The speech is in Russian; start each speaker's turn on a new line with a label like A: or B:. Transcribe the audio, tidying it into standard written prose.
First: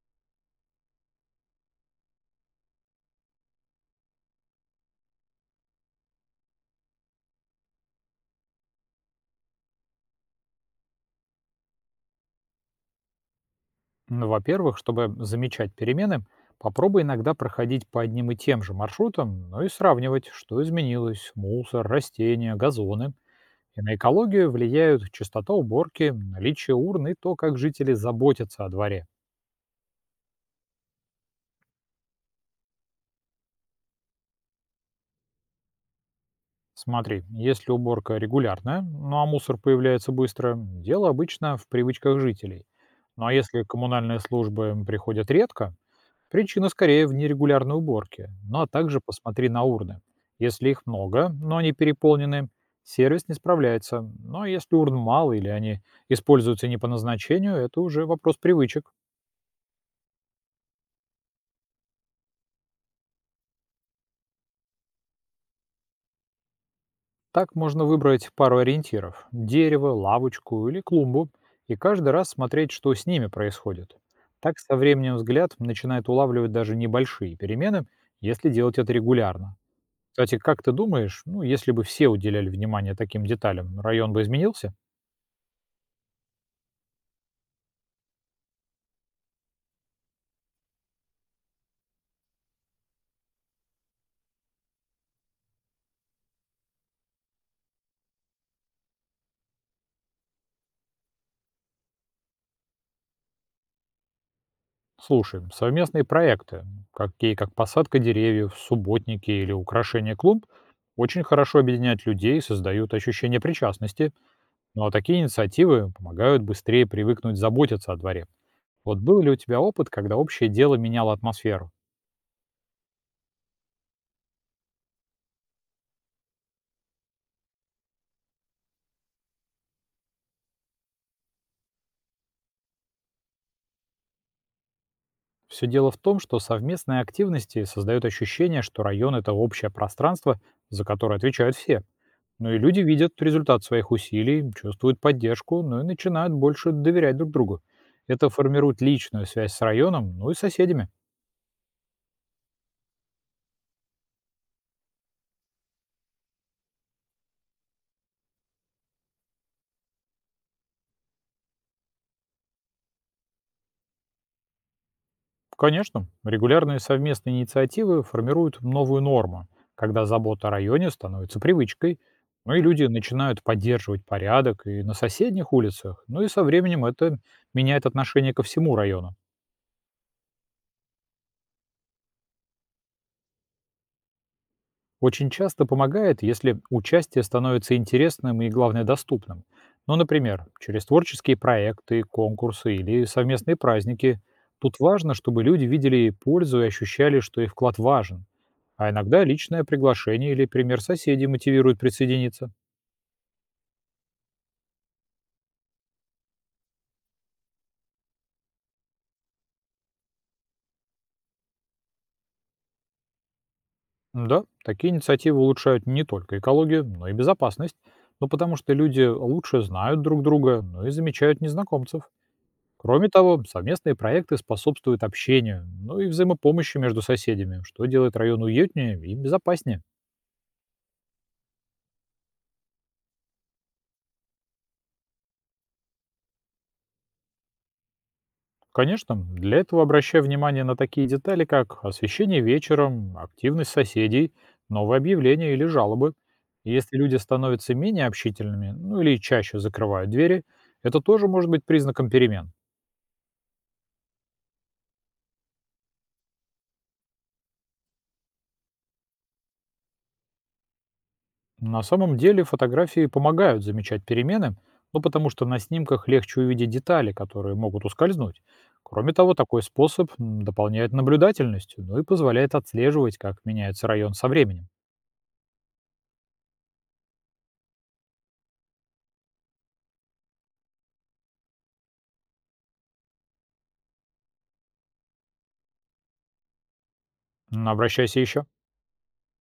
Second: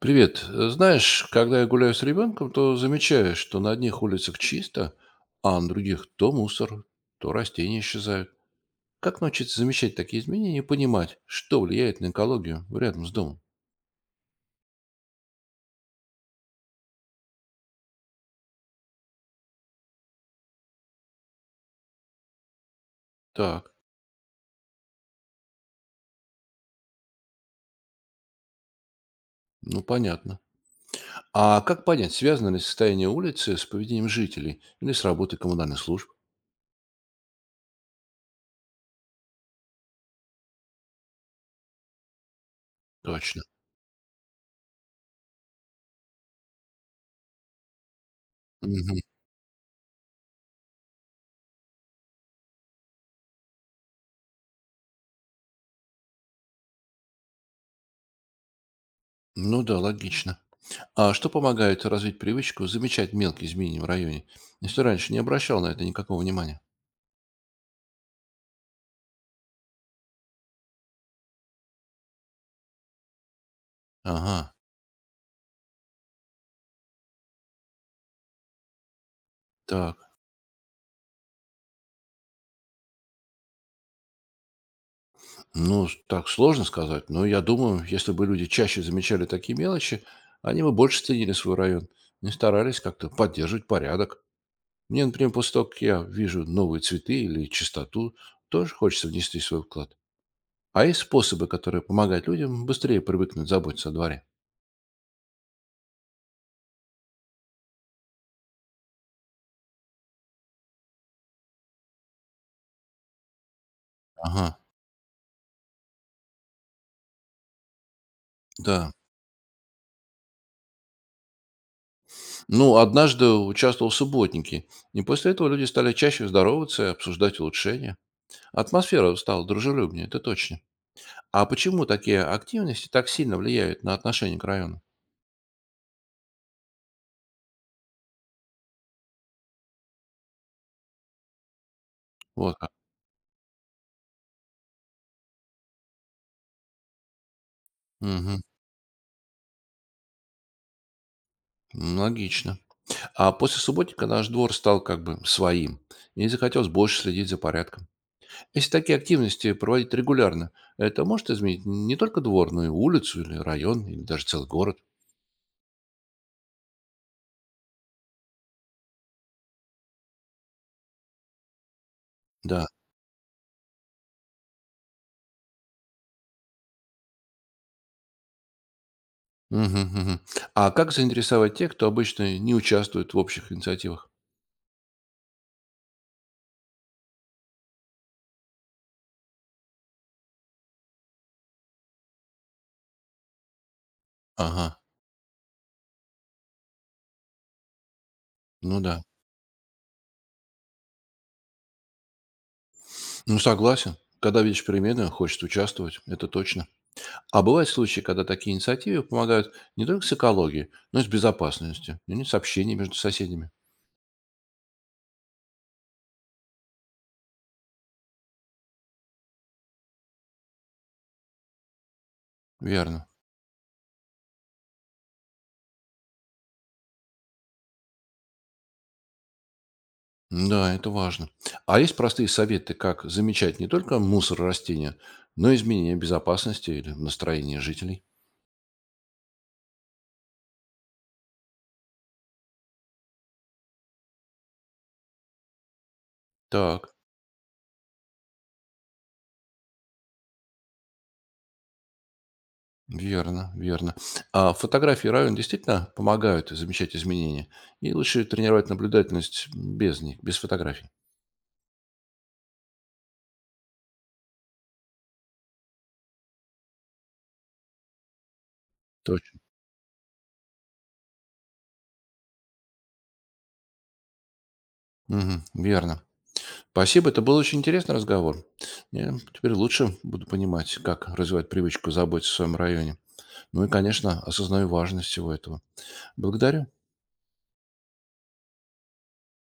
A: Привет. Знаешь, когда я гуляю с ребенком, то замечаю, что на одних улицах чисто, а на других то мусор, то растения исчезают. Как научиться замечать такие изменения и понимать, что влияет на экологию рядом с домом?
B: Ну, во-первых, чтобы замечать перемены, попробуй иногда проходить по одним и тем же маршрутам, ну и сравнивать, что изменилось, мусор, растения, газоны.
A: Так,
B: И на экологию влияют частота уборки, наличие урн и то, как жители заботятся о дворе.
A: ну понятно. А как понять, связано ли состояние улицы с поведением жителей или с работой коммунальных служб?
B: Смотри, если уборка регулярная, ну а мусор появляется быстро, дело обычно в привычках жителей. Ну а
A: Точно.
B: если коммунальные службы приходят редко, причина скорее в нерегулярной уборке, ну а
A: Мгм.
B: также посмотри на урны. Если их много, но они переполнены, сервис не справляется. Но если урн мало или они используются не по назначению, это уже вопрос привычек.
A: Ну да, логично. А что помогает развить привычку замечать мелкие изменения в районе, если раньше не обращал на это никакого внимания?
B: Так можно выбрать пару ориентиров – дерево, лавочку или клумбу, и каждый раз смотреть, что с ними происходит.
A: Ага,
B: Так со временем взгляд начинает улавливать даже небольшие перемены, если делать это регулярно.
A: так.
B: Кстати, как ты думаешь, ну, если бы все уделяли внимание таким деталям, район бы изменился?
A: Ну, так сложно сказать, но я думаю, если бы люди чаще замечали такие мелочи, они бы больше ценили свой район и старались как-то поддерживать порядок. Мне, например, после того, как я вижу новые цветы или чистоту, тоже хочется внести свой вклад. А есть способы, которые помогают людям быстрее привыкнуть заботиться о дворе.
B: Слушай, совместные проекты, какие как посадка деревьев, субботники или украшение клумб, очень хорошо объединяют людей и создают ощущение причастности.
A: Ага,
B: Ну а такие инициативы помогают быстрее привыкнуть заботиться о дворе.
A: да.
B: Вот был ли у тебя опыт, когда общее дело меняло атмосферу?
A: Ну, однажды участвовал в субботнике, и после этого люди стали чаще здороваться и обсуждать улучшения. Атмосфера стала дружелюбнее, это точно. А почему такие активности так сильно влияют на отношение к району?
B: Все дело в том, что совместные активности создают ощущение, что район – это общее пространство, за которое отвечают все. Ну
A: Вот
B: и
A: как.
B: люди видят результат своих усилий, чувствуют поддержку, ну и начинают больше доверять друг другу. Это
A: Мгм.
B: формирует личную связь с районом, ну и соседями.
A: Логично. А после субботника наш двор стал как бы своим, и захотелось больше следить за порядком. Если такие активности проводить регулярно, это может изменить не только двор, но и улицу, или район, или даже целый город.
B: Конечно, регулярные совместные инициативы формируют новую норму, когда забота о районе становится привычкой, ну и
A: Да.
B: люди начинают поддерживать порядок и на соседних улицах, ну и со временем это меняет отношение ко всему району.
A: Мгм, мгм. А как заинтересовать тех, кто обычно не участвует в общих инициативах?
B: Очень часто помогает, если участие становится интересным и, главное, доступным. Ну, например, через творческие проекты, конкурсы или совместные праздники.
A: Ага,
B: Тут важно, чтобы люди видели пользу и ощущали, что их вклад важен.
A: ну
B: А
A: да.
B: иногда личное приглашение или пример соседей мотивирует присоединиться.
A: Ну согласен. Когда видишь перемены, хочет участвовать, это точно. А бывают случаи, когда такие инициативы помогают не только с экологией, но и с безопасностью, или с общением между соседями.
B: Да, такие инициативы улучшают не только экологию, но и безопасность. Ну, потому что люди лучше знают друг друга, ну и замечают незнакомцев.
A: Верно.
B: Кроме того, совместные проекты способствуют общению, ну и взаимопомощи между соседями, что делает район уютнее и безопаснее.
A: Да, это важно. А есть простые советы, как замечать не только мусор растения, но и изменения безопасности или настроения жителей?
B: Конечно, для этого обращаю внимание на такие детали, как освещение вечером, активность соседей, новые объявления или жалобы. И
A: Так,
B: если люди становятся менее общительными, ну или чаще закрывают двери, это тоже может быть признаком перемен.
A: верно, верно. А фотографии равен действительно помогают замечать изменения? И лучше тренировать наблюдательность без них, без фотографий.
B: На самом деле фотографии помогают замечать перемены, ну потому что на снимках легче увидеть детали, которые могут ускользнуть. Кроме того,
A: Точно.
B: такой способ дополняет наблюдательность, ну и позволяет отслеживать, как меняется район со временем.
A: Мгм, верно. Спасибо, это был очень интересный разговор. Я теперь лучше буду понимать, как развивать привычку заботиться о своем районе. Ну и, конечно, осознаю важность всего этого. Благодарю.
B: Обращайся еще.